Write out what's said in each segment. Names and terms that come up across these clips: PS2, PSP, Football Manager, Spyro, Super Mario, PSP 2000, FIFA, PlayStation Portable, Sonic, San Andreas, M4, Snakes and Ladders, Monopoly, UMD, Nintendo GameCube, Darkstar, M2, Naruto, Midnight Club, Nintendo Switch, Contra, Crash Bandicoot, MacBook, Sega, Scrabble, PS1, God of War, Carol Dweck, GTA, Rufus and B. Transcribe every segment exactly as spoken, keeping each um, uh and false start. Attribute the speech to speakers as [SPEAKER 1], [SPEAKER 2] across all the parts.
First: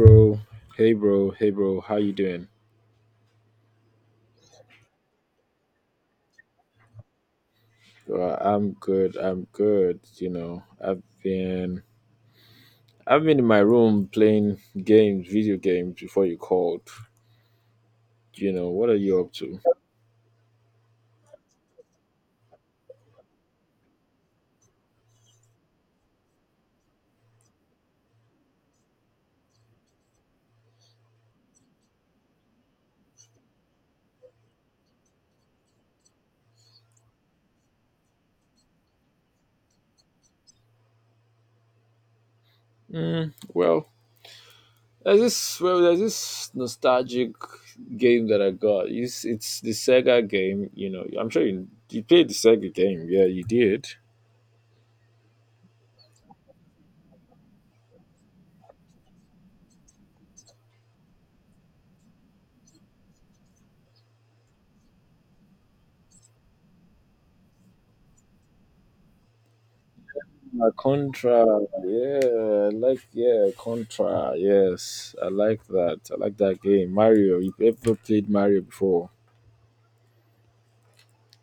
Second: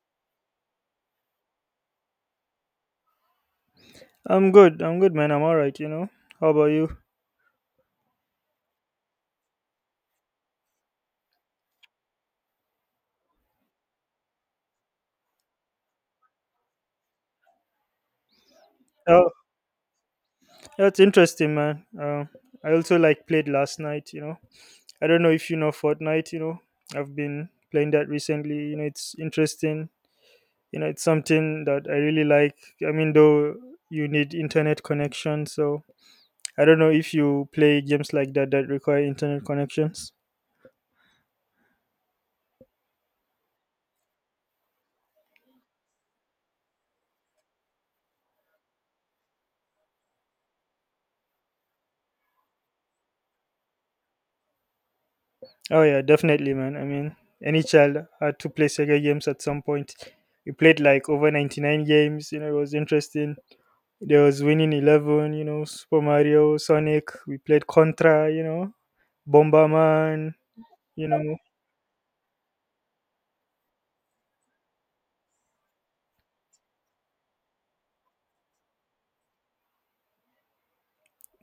[SPEAKER 1] Bro hey bro hey bro how you doing?
[SPEAKER 2] I'm good. I'm good, man. I'm all right. You know. How about you?
[SPEAKER 1] Well, i'm good i'm good you know i've been i've been in my room playing games, video games, before you called. You know what are you
[SPEAKER 2] Oh,
[SPEAKER 1] up to?
[SPEAKER 2] that's interesting, man. Um, I also like played last night. You know, I don't know if you know Fortnite. You know, I've been playing that recently. You know, it's interesting. You know, it's something that I really like. I mean, though you need internet connection, so I don't know if you play games like that that require internet connections.
[SPEAKER 1] mm, well there's this well there's this nostalgic game that I got. It's, it's the Sega game. you know I'm sure you, you played the Sega game. Yeah, you did.
[SPEAKER 2] Oh yeah, definitely, man. I mean, any child had to play Sega games at some point. We played like over ninety-nine games. You know, it was interesting. There was Winning Eleven, you know, Super Mario, Sonic. We played Contra, you know, Bomberman,
[SPEAKER 1] Uh,
[SPEAKER 2] you know.
[SPEAKER 1] Contra, yeah, I like yeah, Contra, yes, I like that. I like that game. Mario, you ever played Mario before?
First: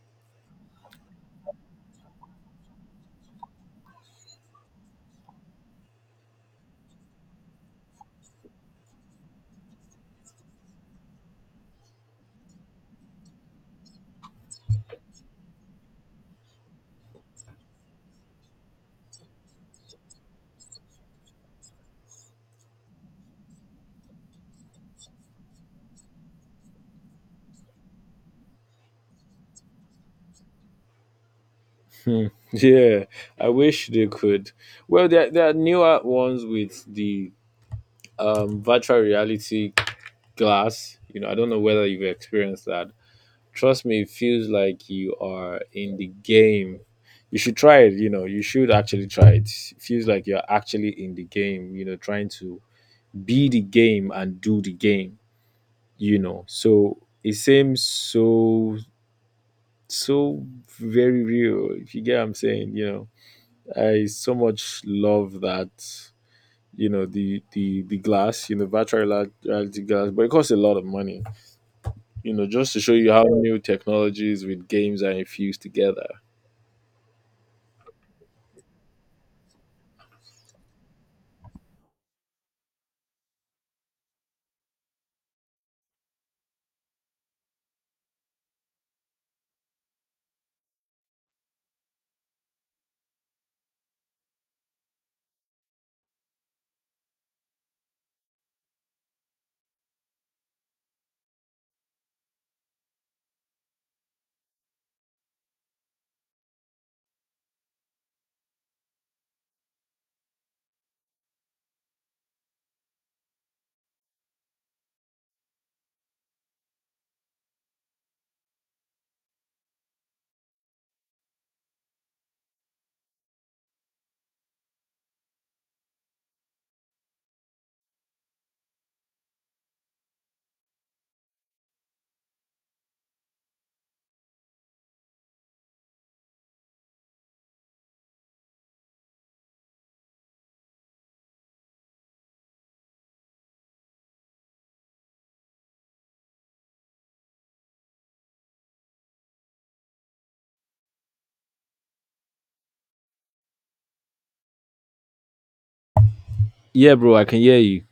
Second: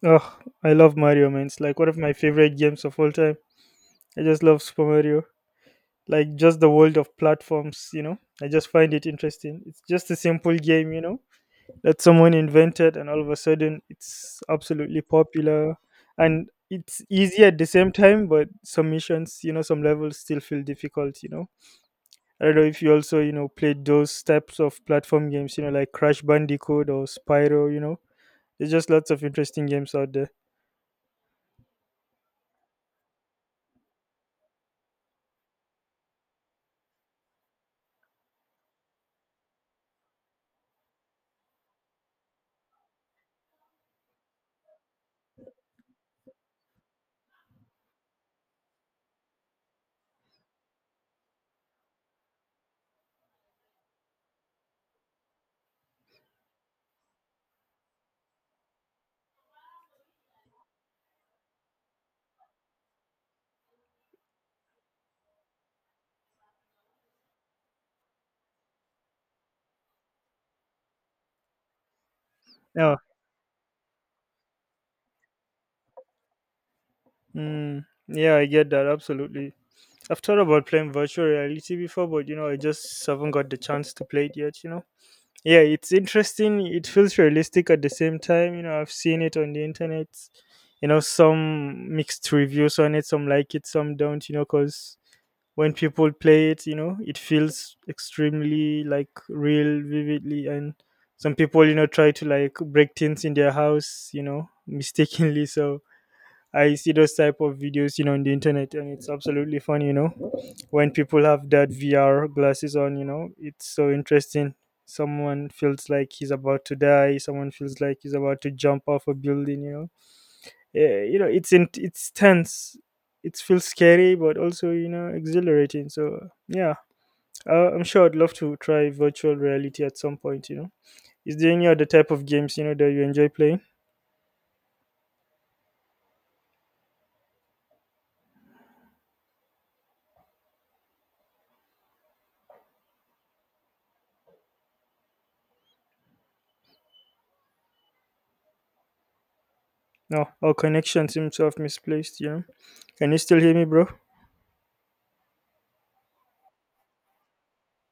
[SPEAKER 2] Oh, I love Mario, man. It's like one of my favorite games of all time. I just love Super Mario. Like just the world of platforms, you know. I just find it interesting. It's just a simple game, you know, that someone invented, and all of a sudden it's absolutely popular. And it's easy at the same time, but some missions, you know, some levels still feel difficult, you know. I don't know if you also, you know, played those types of platform games, you know, like Crash Bandicoot or Spyro, you know. There's just lots of interesting games out there.
[SPEAKER 1] Hmm. Yeah, I wish they could. Well, there there are newer ones with the um virtual reality glass. You know, I don't know whether you've experienced that. Trust me, it feels like you are in the game. You should try it. You know, you should actually try it. It feels like you're actually in the game, You know, trying to be the game and do the game. you know. So it seems so so very real, if you get what I'm saying. you know. I so much love that, you know, the the the glass, you know, virtual reali- reality glass, but it costs a lot of money, you know, just to show
[SPEAKER 2] Yeah.
[SPEAKER 1] you how new technologies with games are infused together.
[SPEAKER 2] Mm, yeah, I get that. Absolutely. I've thought about playing virtual reality before, but, you know, I just haven't got the chance to play it yet, you know. Yeah, it's interesting. It feels realistic at the same time. You know, I've seen it on the internet. You know, some mixed reviews on it. Some like it, some don't, you know, because when people play it, you know, it feels extremely like real vividly. And some people, you know, try to like break things in their house, you know, mistakenly. So I see those type of videos, you know, on the internet, and it's absolutely fun, you know. When people have that V R glasses on, you know, it's so interesting. Someone feels like he's about to die, someone feels like he's about to jump off a building, you know. Yeah, you know, it's in, it's tense. It feels scary but also, you know, exhilarating. So yeah, uh, I'm sure I'd love to try virtual reality at some point, you know. Is there any other type of games, you know, that you enjoy playing? No, our connection seems to have misplaced, you know. Can you still hear me, bro?
[SPEAKER 1] Yeah, bro, I can hear you.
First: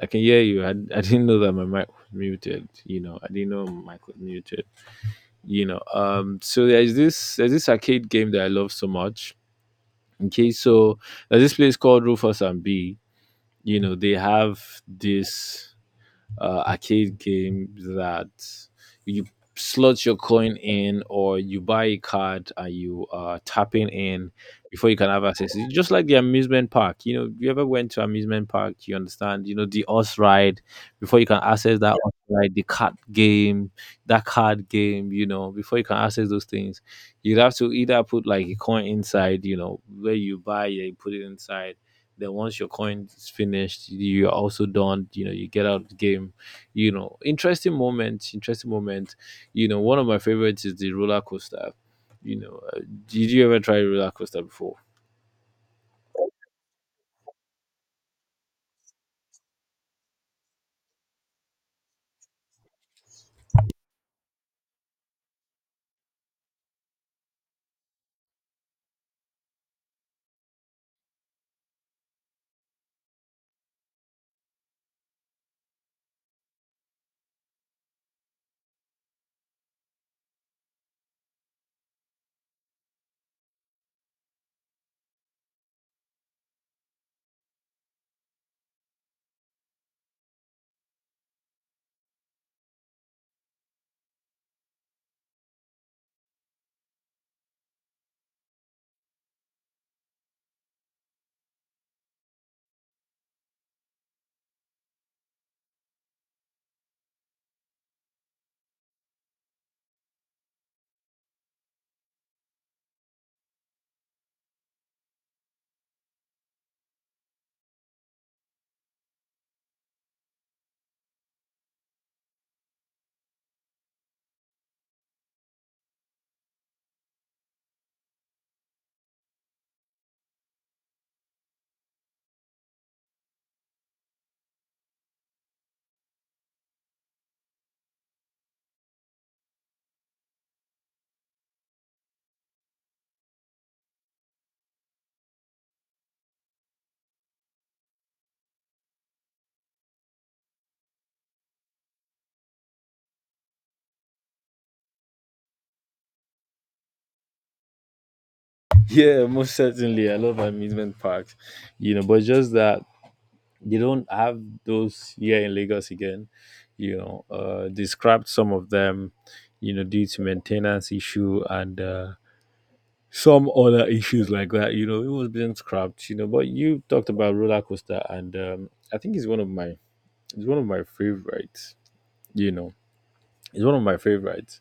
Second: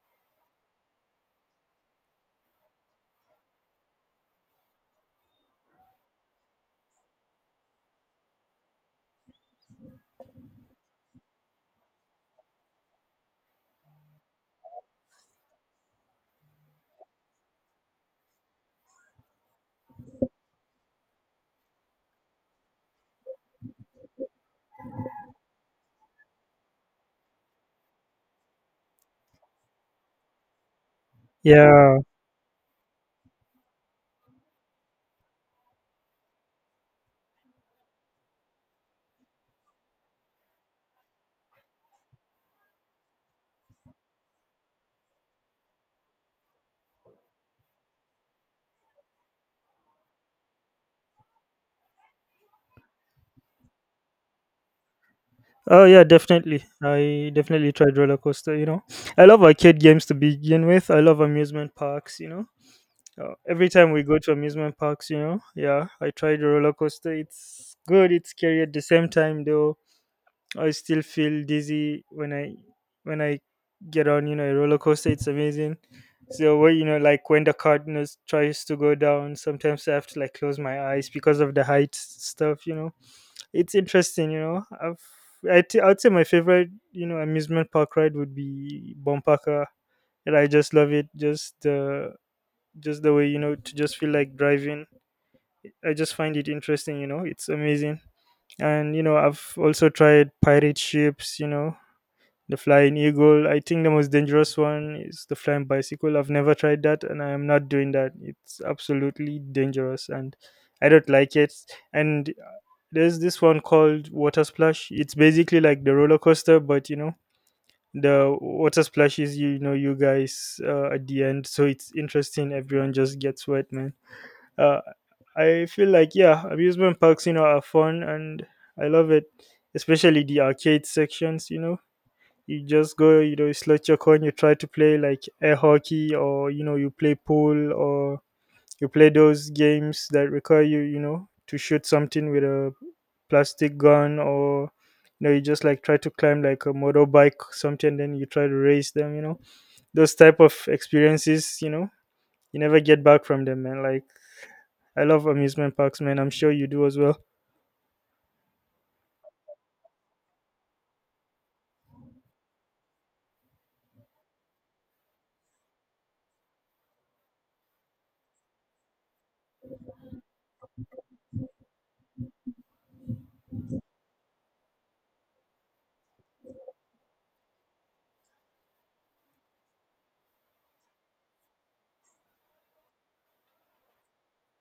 [SPEAKER 1] I can hear you. I, I didn't know that my mic was muted, you know. I didn't know my mic was muted. You know um so there's this there's this arcade game that I love so much. Okay, so there's this place called Rufus and B. You know, they have this uh, arcade game that you slot your coin in, or you buy a card and you are tapping in before you can have access. It's just like the amusement park. You know, you ever went to amusement park, you understand, you know, the horse ride, before you can access
[SPEAKER 2] Yeah.
[SPEAKER 1] that horse ride, the card game, that card game, you know, before you can access those things, you'd have to either put like a coin inside, you know, where you buy, yeah, you put it inside. Then once your coin is finished, you're also done. You know, you get out of the game. You know, interesting moments, interesting moment. You know, one of my favorites is the roller coaster. You know, uh, did you ever try roller coaster before?
[SPEAKER 2] Oh yeah, definitely. I definitely tried roller coaster, you know. I love arcade games to begin with. I love amusement parks, you know. Uh, every time we go to amusement parks, you know, yeah, I tried the roller coaster. It's good. It's scary at the same time, though. I still feel dizzy when I when I get on, you know, a roller coaster. It's amazing. So, what, you know, like when the cardinals tries to go down, sometimes I have to like close my eyes because of the height stuff. You know, it's interesting. You know, I've I t- I'd say my favorite, you know, amusement park ride would be Bumpaka. And I just love it. Just the just the way, you know, to just feel like driving. I just find it interesting, you know. It's amazing. And you know, I've also tried pirate ships, you know, the flying eagle. I think the most dangerous one is the flying bicycle. I've never tried that, and I am not doing that. It's absolutely dangerous, and I don't like it. And uh, there's this one called water splash. It's basically like the roller coaster, but you know, the water splashes, you know, you guys, uh, at the end. So it's interesting, everyone just gets wet, man. uh, I feel like, yeah, amusement parks, you know, are fun, and I love it, especially the arcade sections. You know, you just go, you know, you slot your coin, you try to play like air hockey, or you know, you play pool, or you play those games that require you, you know, to shoot something with a plastic gun, or you know, you just like try to climb like a motorbike, or something, then you try to race them. You know, those type of experiences, you know, you never get back from them, man. Like I love amusement parks, man. I'm sure you do as well.
[SPEAKER 1] Yeah, most certainly. I love amusement parks, you know, but just that they don't have those here in Lagos again. You know, uh, they scrapped some of them, you know, due to maintenance issue, and uh, some other issues like that. You know, it was being scrapped. You know, but you talked about roller coaster, and um, I think it's one of my, it's one of my favorites. You know, it's one of my favorites.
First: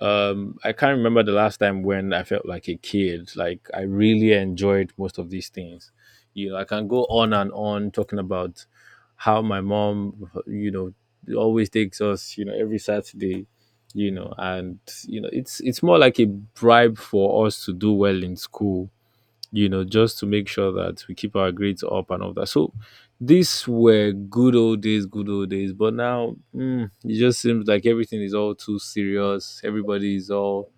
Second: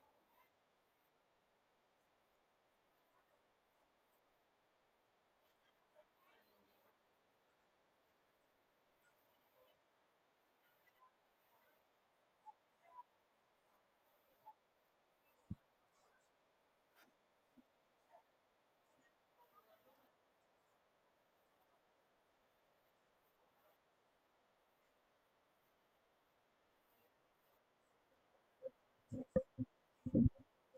[SPEAKER 1] um I can't remember the last time when I felt like a kid, like I really enjoyed most of these things. You know, I can go on and on talking about how my mom, you know, always takes us, you know, every Saturday, you know, and you know, it's it's more like a bribe for us to do well in school, you know, just to make sure that we keep our grades up and all that. So these were good old days, good old days. But now mm, it just seems like everything is all too serious. Everybody is all,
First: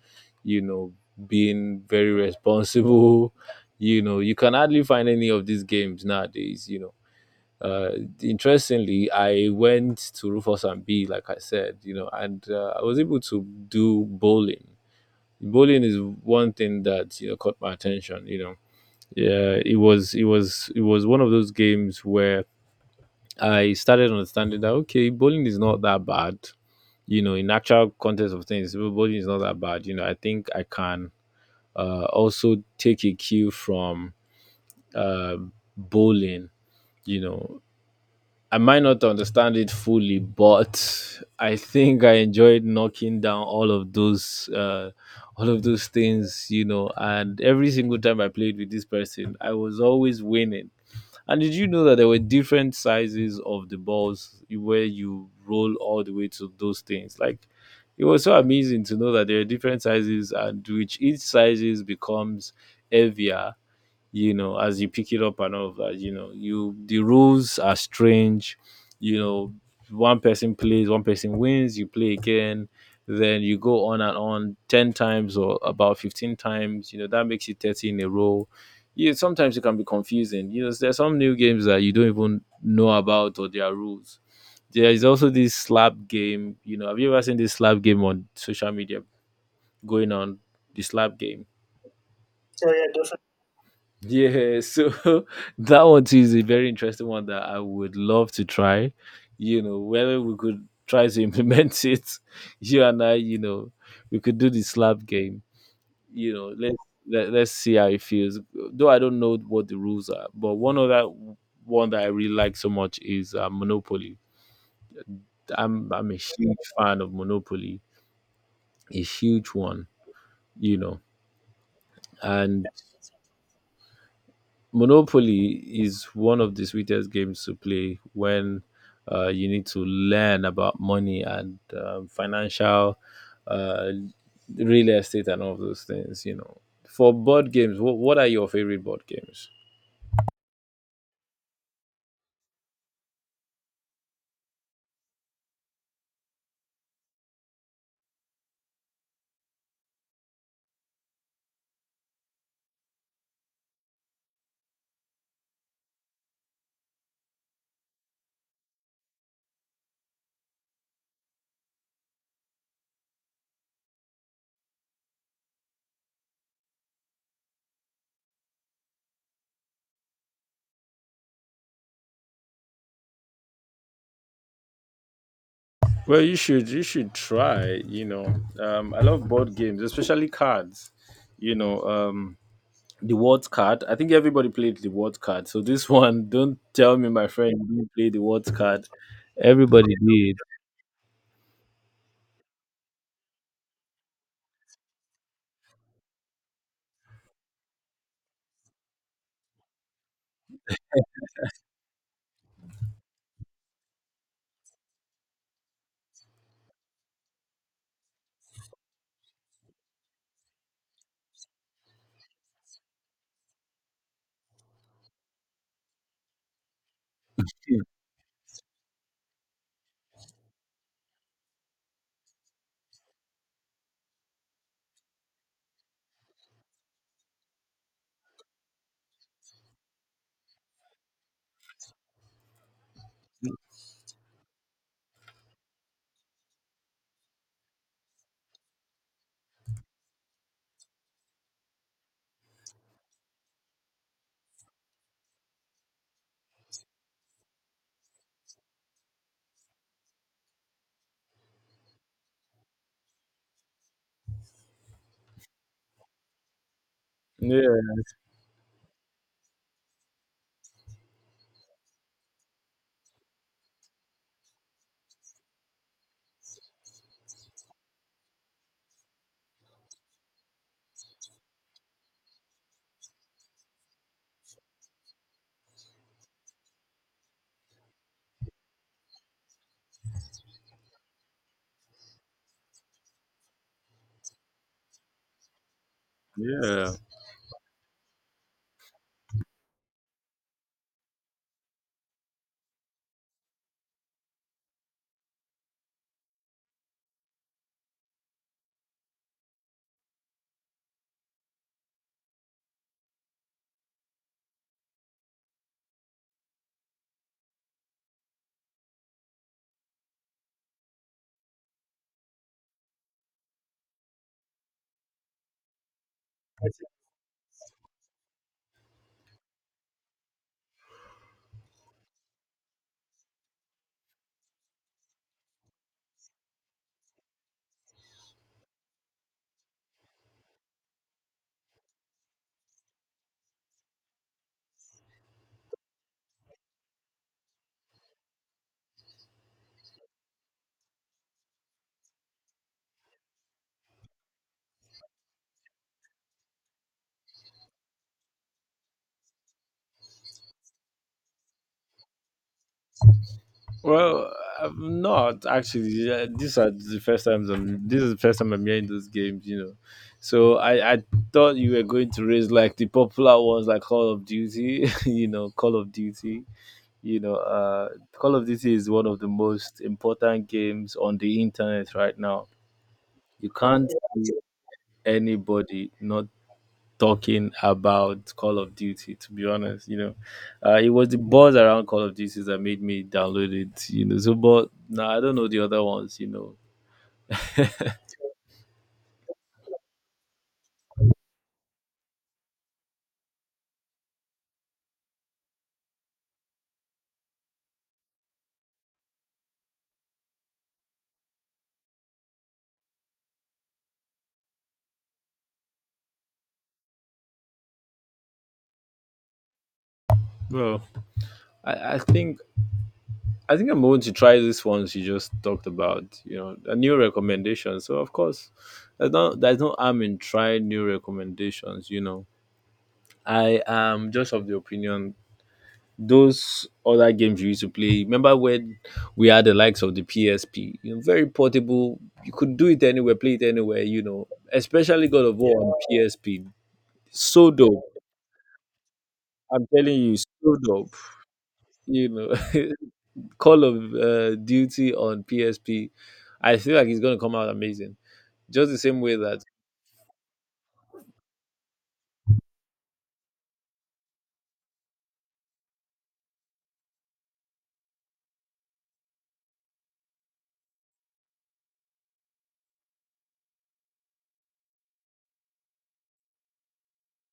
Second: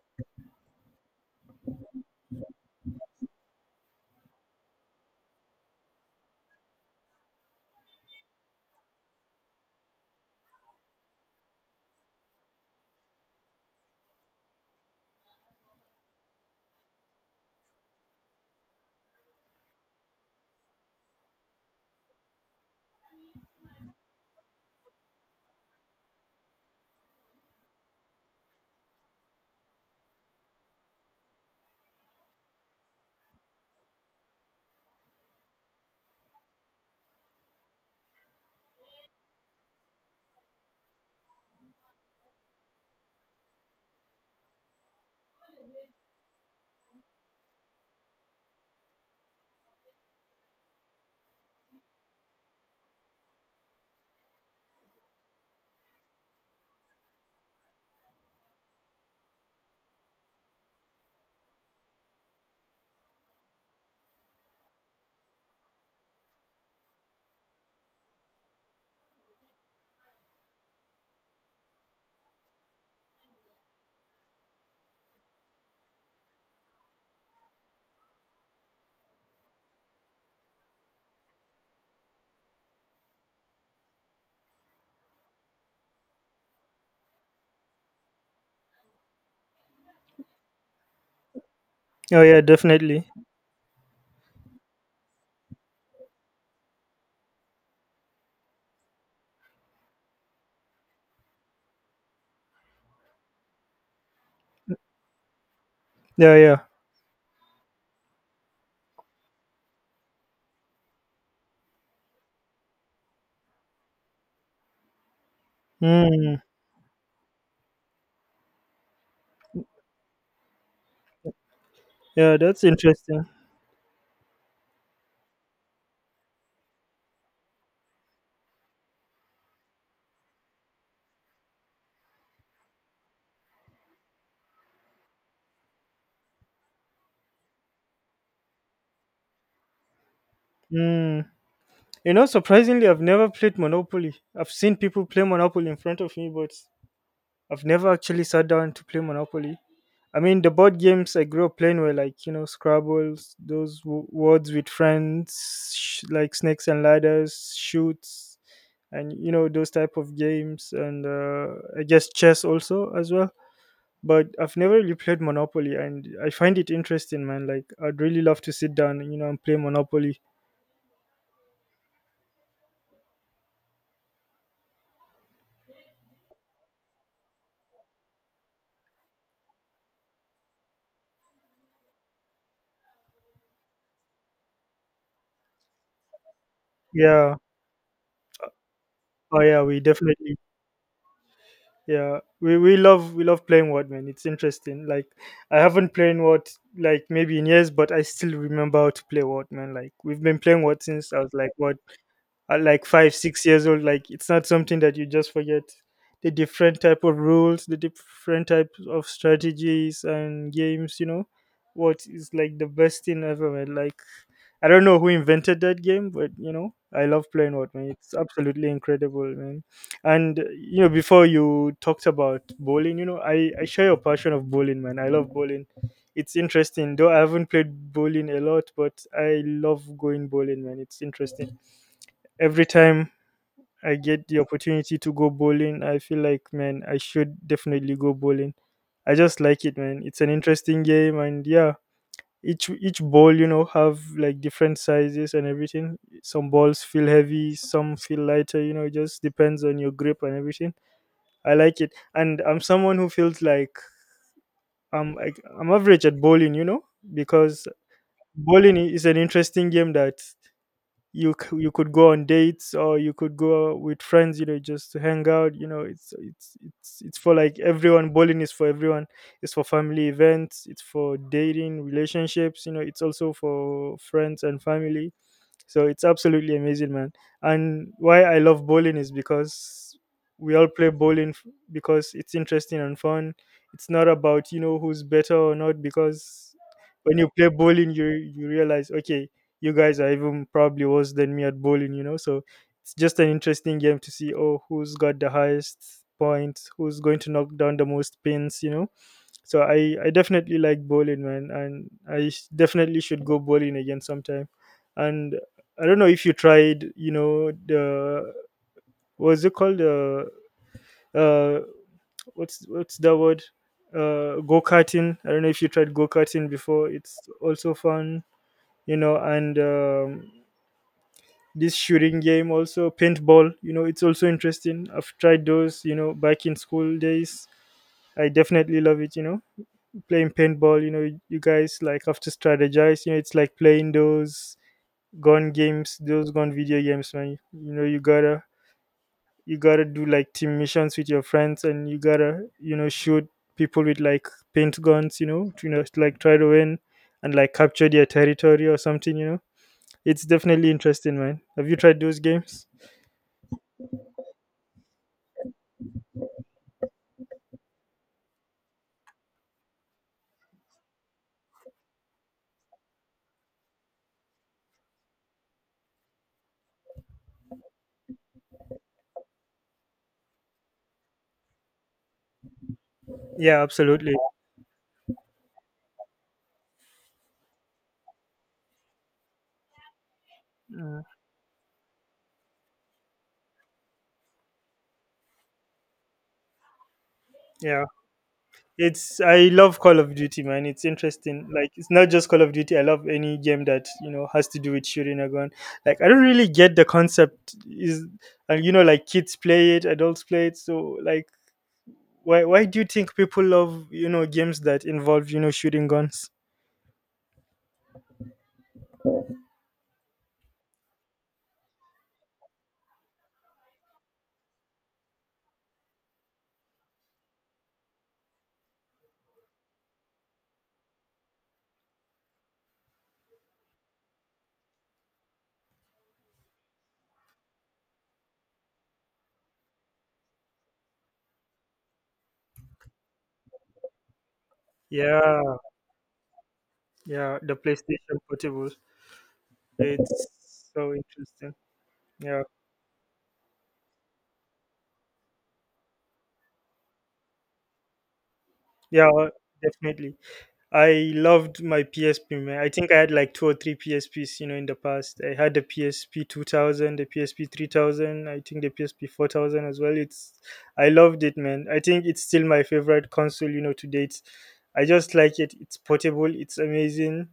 [SPEAKER 1] you know, being very responsible. You know, you can hardly find any of these games nowadays, you know. Uh, interestingly, I went to Rufus and B, like I said, you know, and uh, I was able to do bowling. Bowling is one thing that you know caught my attention. You know, yeah, it was it was it was one of those games where I started understanding that okay, bowling is not that bad. You know, in actual context of things, bowling is not that bad. You know, I think I can uh also take a cue from uh bowling, you know. I might not understand it fully, but I think I enjoyed knocking down all of those, uh, all of those things, you know. And every single time I played with this person, I was always winning. And did you know that there were different sizes of the balls where you roll all the way to those things? Like, it was so amazing to know that there are different sizes, and which each sizes becomes heavier, you know, as you pick it up and all of that. You know, you the rules are strange, you know, one person plays, one person wins, you play again, then you go on and on ten times or about fifteen times, you know, that makes you thirty in a row. Yeah, sometimes it can be confusing. You know, there's some new games that you don't even know about, or their rules. There is also this slap game. You know, have you ever seen this slap game on social media going on? The slap game.
[SPEAKER 2] Oh yeah,
[SPEAKER 1] Oh yeah,
[SPEAKER 2] definitely.
[SPEAKER 1] yeah, so that one too is a very interesting one that I would love to try. You know, whether we could try to implement it, you and I, you know, we could do the slap game. You
[SPEAKER 2] Yeah,
[SPEAKER 1] know,
[SPEAKER 2] yeah.
[SPEAKER 1] let's, let, let's see how it feels. Though I don't know what the rules are, but one other one that I really like so much is uh, Monopoly. I'm I'm a
[SPEAKER 2] Mm,
[SPEAKER 1] huge fan of Monopoly, a huge one. You know,
[SPEAKER 2] yeah, that's
[SPEAKER 1] and
[SPEAKER 2] interesting.
[SPEAKER 1] Monopoly is one of the sweetest games to play when uh, you need to learn about money, and um, financial, uh, real estate, and all of those things. You know, for board games, what, what are your favorite board games?
[SPEAKER 2] Mm. You know, surprisingly, I've never played Monopoly. I've seen people play Monopoly in front of me, but I've never actually sat down to play Monopoly. I mean, the board games I grew up playing were like, you know, Scrabbles, those w- words with friends, sh- like Snakes and Ladders, Shoots, and, you know, those type of games. And uh, I guess chess also as well. But I've never really played Monopoly, and I find it interesting, man. Like, I'd really love to sit down, you know, and play Monopoly.
[SPEAKER 1] Well, you should you should try. You know, um, I love board games, especially cards. You know, um, the word card. I think everybody played the word card. So this one, don't tell me, my
[SPEAKER 2] Yeah.
[SPEAKER 1] friend, you didn't play the word card.
[SPEAKER 2] Oh, yeah. We
[SPEAKER 1] Everybody did.
[SPEAKER 2] definitely. Yeah. We we love we love playing Word, man. It's interesting. Like, I haven't played Word like maybe in years, but I still remember how to play Word, man. Like, we've been playing Word since I was like what, at like five six years old. Like it's not something that you just forget, the different type of rules, the different types of strategies and games, you know. What is like the best thing ever, man? Like I don't know who invented that game, but you know, I love playing what, man. It's absolutely incredible, man. And you know, before you talked about bowling, you know, i i share your passion of bowling, man. I love bowling. It's interesting, though I haven't played bowling a lot, but I love going bowling, man. It's interesting. Every time I get the opportunity to go bowling, I feel like, man, I should definitely go bowling. I just like it, man. It's an interesting game, and yeah, each each ball, you know, have like different sizes and everything. Some balls feel heavy, some feel lighter. You know, it just depends on your grip and everything. I like it, and I'm someone who feels like I'm like, I'm average at bowling, you know, because
[SPEAKER 1] Yeah,
[SPEAKER 2] bowling i- is an interesting game that you c- you could go on dates, or you could go with friends, you know, just to hang out. You know, it's it's it's it's for like everyone. Bowling is for everyone. It's for family events, it's for dating relationships, you know, it's also for friends and family. So it's absolutely amazing, man. And why I love bowling is because we all play bowling f- because it's interesting and fun. It's not about, you know, who's better or not, because
[SPEAKER 1] yeah.
[SPEAKER 2] when you play bowling, you you realize okay, you guys are even probably worse than me at bowling, you know. So it's just an interesting game to see, oh, who's got the highest points, who's going to knock down the most pins, you know. So I, I definitely like bowling, man, and I s- definitely should go bowling again sometime. And I don't know if you tried, you know, the what's it called? The uh, what's what's that word? Uh, go karting. I don't know if you tried go karting before. It's also fun, you know, and um, this shooting game also, paintball. You know, it's also interesting. I've tried those, you know, back in school days. I definitely love it, you know. Playing paintball, you know, you guys like have to strategize, you know. It's like playing those gun games, those gun video games, man. You know, you gotta you gotta do like team missions with your friends, and you gotta, you know, shoot people with like paint guns, you know, to, you know, like try to win and like capture their territory or something, you know. It's definitely interesting, man. Have you tried those games?
[SPEAKER 1] Well, I'm not actually. Yeah, these are the first times I'm. This is the first time I'm hearing those games. You know, so I I thought you were going to raise like the popular ones like Call of Duty. You know, Call of Duty. You know, uh, Call of Duty is one of the most important games on the internet right now. You
[SPEAKER 2] Yeah,
[SPEAKER 1] can't
[SPEAKER 2] absolutely.
[SPEAKER 1] see anybody not talking about Call of Duty. To be honest, you know, uh, it was the buzz around Call of Duty that made me download it. You know, so but now I don't know the other ones. You know,
[SPEAKER 2] Yeah, it's, I love Call of Duty, man. It's interesting. Like it's not just Call of Duty. I love any game that, you know, has to do with shooting a gun. Like I don't really get the concept. Is, and you know, like kids play it, adults play it. So like why why do you think people love, you know, games that involve, you know, shooting guns?
[SPEAKER 1] well, I, I think I think I'm going to try these ones you just talked about. You know, a new recommendation. So of course, there's no there's no harm in trying new recommendations. You know, I am just of the opinion those other games you used to play. Remember when we had the likes of the P S P? You know, very portable. You could do it anywhere, play it anywhere. You know, especially God of
[SPEAKER 2] Yeah,
[SPEAKER 1] War on P S P.
[SPEAKER 2] yeah.
[SPEAKER 1] So
[SPEAKER 2] The
[SPEAKER 1] dope.
[SPEAKER 2] PlayStation Portable.
[SPEAKER 1] I'm telling you,
[SPEAKER 2] It's
[SPEAKER 1] so
[SPEAKER 2] so
[SPEAKER 1] dope.
[SPEAKER 2] interesting.
[SPEAKER 1] You know,
[SPEAKER 2] Yeah,
[SPEAKER 1] Call of uh, Duty on P S P. I feel like it's gonna come out amazing. Just the same
[SPEAKER 2] yeah,
[SPEAKER 1] way that.
[SPEAKER 2] definitely. I loved my P S P, man. I think I had like two or three P S Ps, you know, in the past. I had the P S P two thousand, the P S P three thousand, I think the P S P four thousand as well. It's, I loved it, man. I think it's still my favorite console, you know, to date. I just like it. It's portable, it's amazing.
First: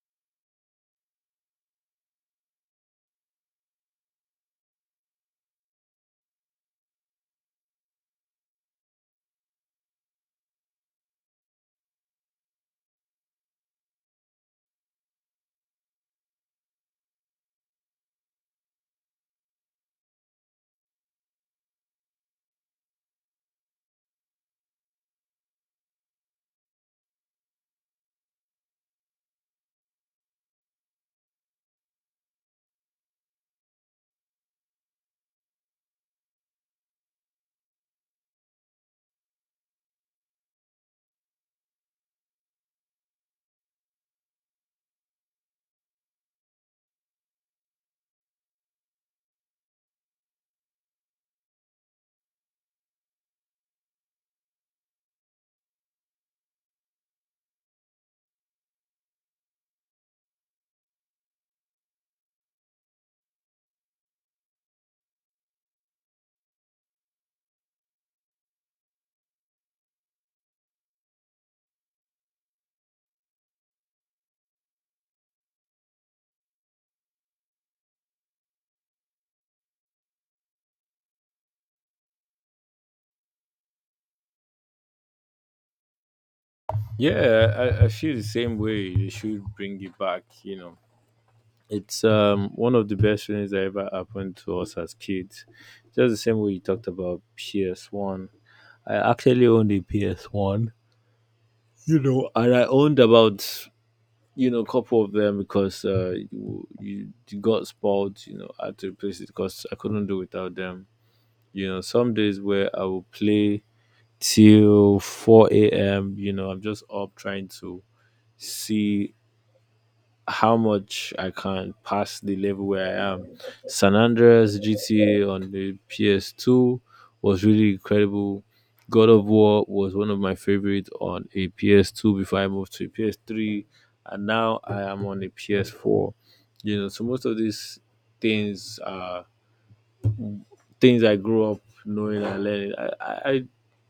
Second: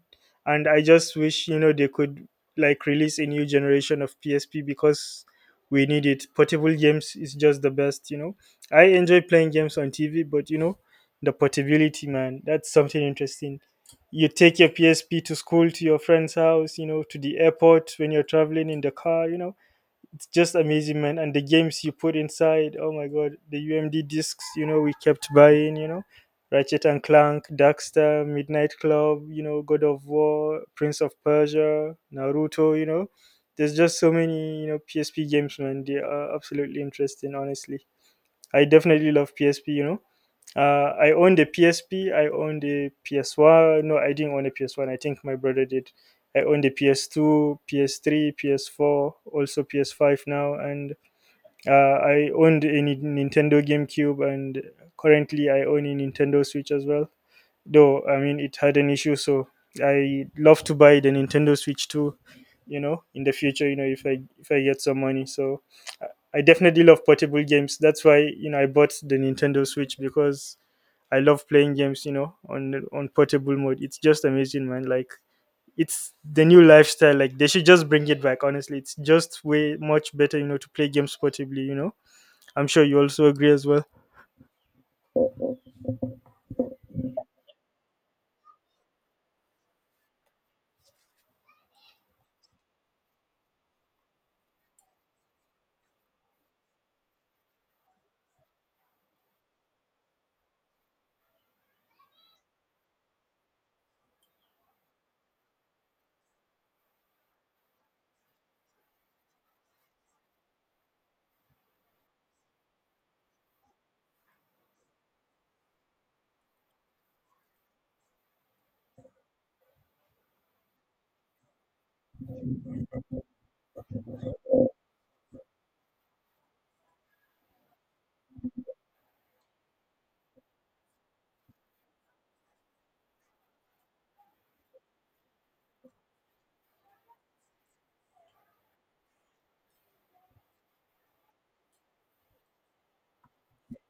[SPEAKER 2] And I just wish, you know, they could like release a new generation of P S P because we need it. Portable games is just the best, you know. I enjoy playing games on T V, but, you know, the portability, man. That's something interesting. You take your P S P to school, to your friend's house, you know, to the airport when you're traveling in the car, you know. It's just amazing, man. And the games you put inside, oh my god, the U M D discs, you know, we kept buying, you know. Ratchet and Clank, Darkstar, Midnight Club, you know, God of War, Prince of Persia, Naruto, you know. There's just so many, you know, P S P games, man. They are absolutely interesting, honestly. I definitely love P S P, you know. Uh, I owned a P S P, I owned a P S one. No, I didn't own a P S one. I think my brother did. I owned a P S two, P S three, P S four, also P S five now. And uh, I owned a Ni- Nintendo GameCube, and currently I own a Nintendo Switch as well, though I mean it had an issue, so I love to buy the Nintendo Switch too, you know, in the future, you know, if i if i get some money. So i I definitely love portable games. That's why, you know, I bought the Nintendo Switch, because I love playing games, you know, on on portable mode. It's just amazing, man. Like it's the new lifestyle. Like they should just bring it back, honestly. It's just way much better, you know, to play games portably, you know. I'm sure you also agree as well.
[SPEAKER 1] Yeah, I, I feel the same way. They should bring it back, you know. It's um, one of the best things that ever happened to us as kids. Just the same way you talked about P S one. I actually owned a P S one, you know, and I owned about, you know, a couple of them because uh, you, you you got spoiled, you know, I had to replace it because I couldn't do without them. You know, some days where I will play till four a m, you know, I'm just up trying to see how much I can pass the level where I am. San Andreas G T A on the P S two was really incredible. God of War was one of my favorite on a P S two before I moved to a P S three, and now I am on a P S four. You know, so most of these things are things I grew up knowing and learning. I, I I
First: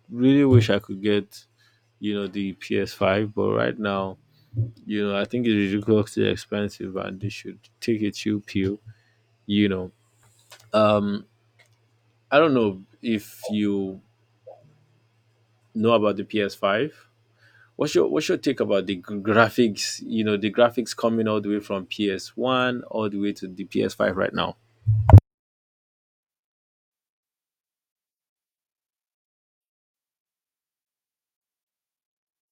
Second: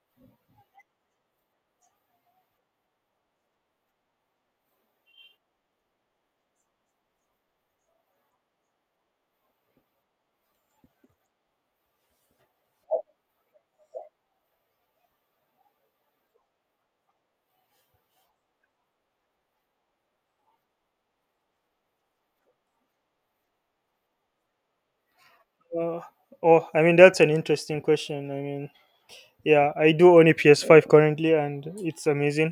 [SPEAKER 1] really wish I could get, you know, the P S five, but right now you know, I think it's ridiculously expensive and they should take a chill pill, you know. Um, I don't know if you know about the P S five. What's your what's your take about the gr- graphics, you know, the graphics coming all the way from P S one all the way to the P S five right now?
[SPEAKER 2] uh, oh, i mean that's an interesting question. I mean yeah, I do own a P S five currently, and it's amazing.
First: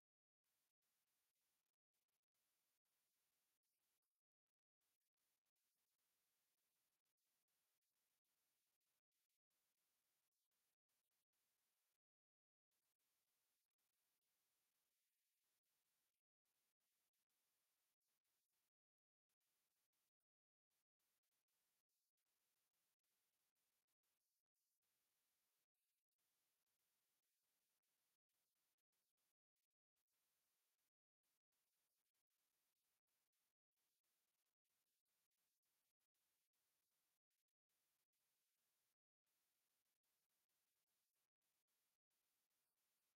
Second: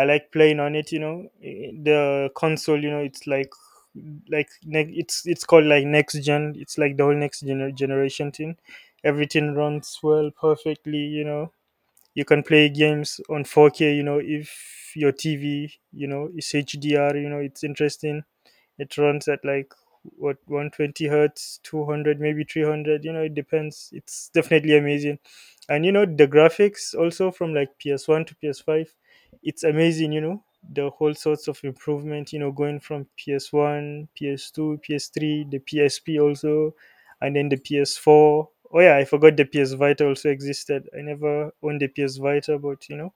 [SPEAKER 2] I like playing on it. You know, eh, the console. You know, it's like like ne- it's it's called like next gen. It's like the whole next gener- generation thing. Everything runs well, perfectly. You know, you can play games on four K. You know, if your T V, you know, is H D R. You know, it's interesting, it runs at like what, one twenty hertz, two hundred, maybe three hundred, you know, it depends. It's definitely amazing. And you know, the graphics also, from like P S one to P S five, it's amazing, you know, the whole sorts of improvement, you know, going from P S one, P S two, P S three, the PSP also, and then the P S four. Oh yeah, I forgot the PS Vita also existed. I never owned the PS Vita, but you know,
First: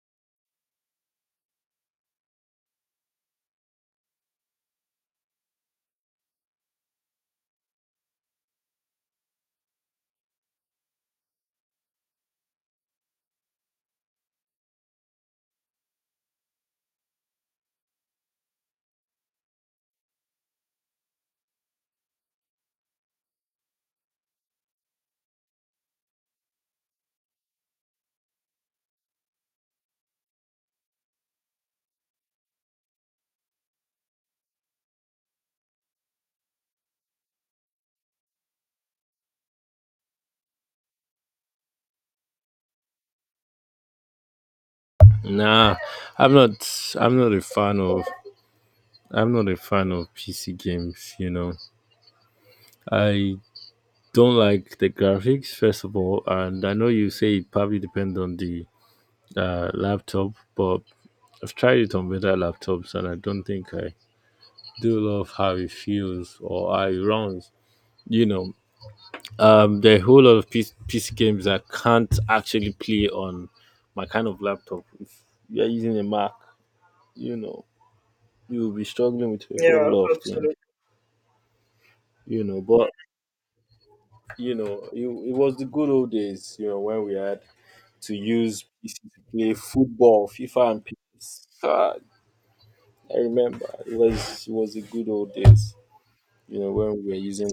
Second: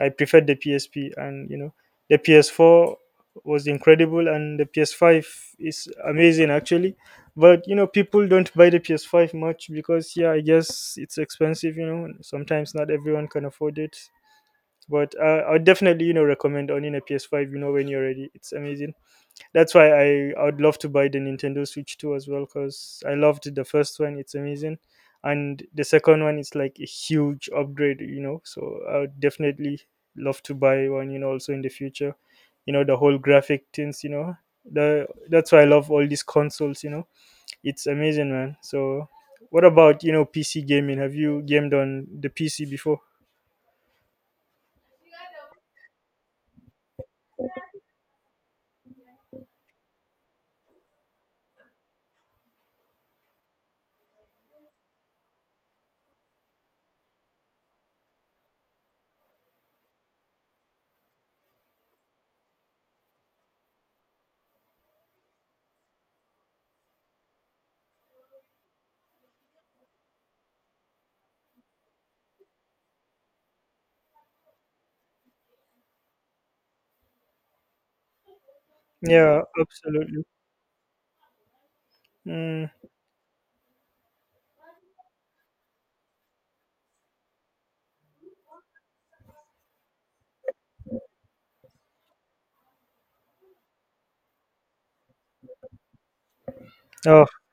[SPEAKER 2] I preferred the P S P, and you know, the P S four was incredible, and the P S five is amazing, actually. But you know, people don't buy the P S five much because, yeah, I guess it's expensive. You know, sometimes not everyone can afford it. But uh, I would definitely, you know, recommend owning a P S five. You know, when you're ready, it's amazing. That's why I, I would love to buy the Nintendo Switch two as well, because I loved the first one. It's amazing. And the second one is like a huge upgrade, you know. So I would definitely love to buy one, you know, also in the future. You know, the whole graphic things, you know. The, that's why I love all these consoles, you know. It's amazing, man. So what about, you know, P C gaming? Have you gamed on the P C before?
[SPEAKER 1] Nah, I'm not. I'm not a fan of. I'm not a fan of P C games. You know, I don't like the graphics first of all, and I know you say it probably depends on the uh, laptop, but I've tried it on better laptops and I don't think I do love how it feels or how it runs. You know, um, there are a whole lot of PC, P C games I can't actually play on my kind of laptop. If you're using a Mac, you know, you'll be struggling
[SPEAKER 2] Yeah,
[SPEAKER 1] with a whole, yeah, lot of
[SPEAKER 2] absolutely.
[SPEAKER 1] things, absolutely. You know.
[SPEAKER 2] Mm.
[SPEAKER 1] But, you know, it, it was the good old days, you know, when we had to use P C to play football, FIFA and P S. God, I remember it was, it was the good old days, you know, when we were
[SPEAKER 2] Oh,
[SPEAKER 1] using.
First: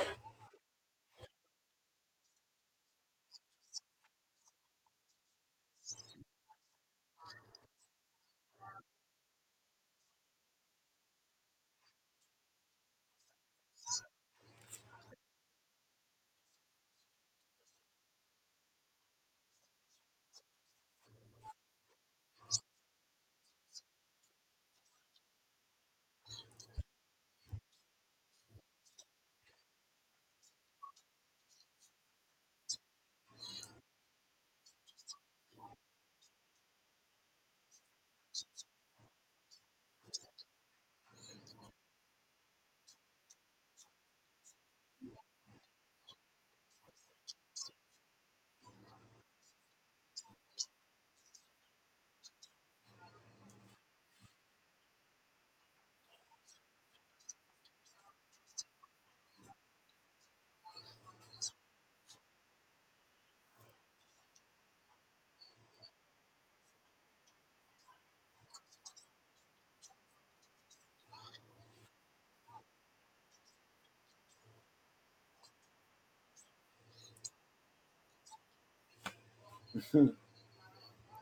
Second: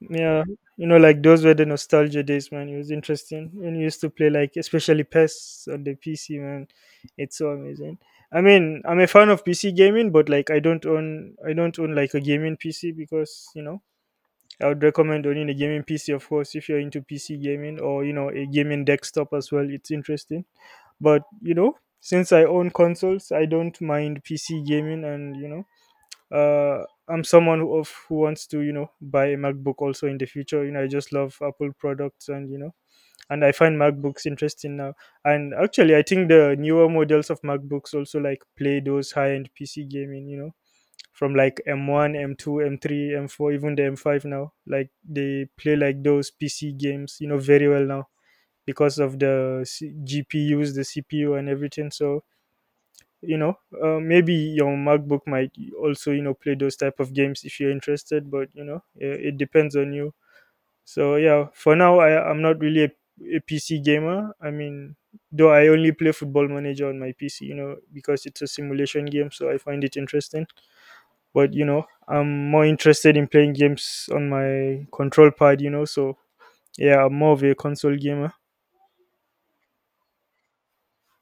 [SPEAKER 2] yeah, you know, like those were the nostalgia days, man. It was interesting when you used to play, like, especially P E S on the P C, man. It's so amazing. I mean, I'm a fan of P C gaming, but like, I don't own, I don't own like a gaming P C, because you know, I would recommend owning a gaming P C, of course, if you're into P C gaming, or you know, a gaming desktop as well. It's interesting, but you know, since I own consoles, I don't mind P C gaming. And you know, uh, I'm someone who, of who wants to, you know, buy a MacBook also in the future. You know, I just love Apple products, and you know, and I find MacBooks interesting now. And actually, I think the newer models of MacBooks also like play those high-end P C gaming. You know, from like M one, M two, M three, M four, even the M five now. Like they play like those P C games, you know, very well now, because of the C- G P Us, the C P U, and everything. So you know, uh, maybe your MacBook might also, you know, play those type of games, if you're interested. But you know, it, it depends on you. So yeah, for now I, I'm not really a, a PC gamer. I mean, though I only play Football Manager on my PC, you know, because it's a simulation game, so I find it interesting. But you know, I'm more interested in playing games on my control pad, you know. So yeah, I'm more of a console gamer.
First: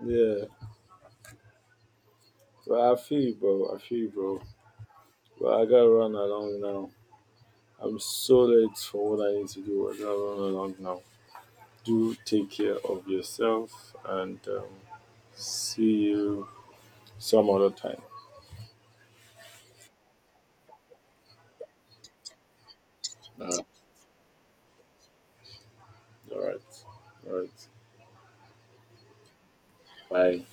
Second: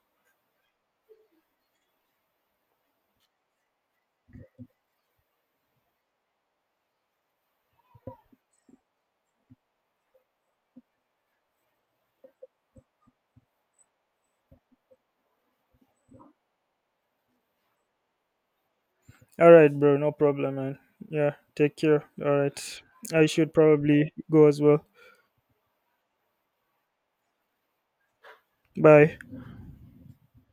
[SPEAKER 1] Yeah, but I feel you, bro. I feel you, bro. But I gotta run along now. I'm so late for what I need to do. I gotta run along now. Do take care of yourself and, um, see you some other time.
[SPEAKER 2] All right, bro. No problem, man. Yeah. Take care. All right. I should
[SPEAKER 1] Uh,
[SPEAKER 2] probably go as well.
[SPEAKER 1] all right. All right.
[SPEAKER 2] Bye.
[SPEAKER 1] Bye.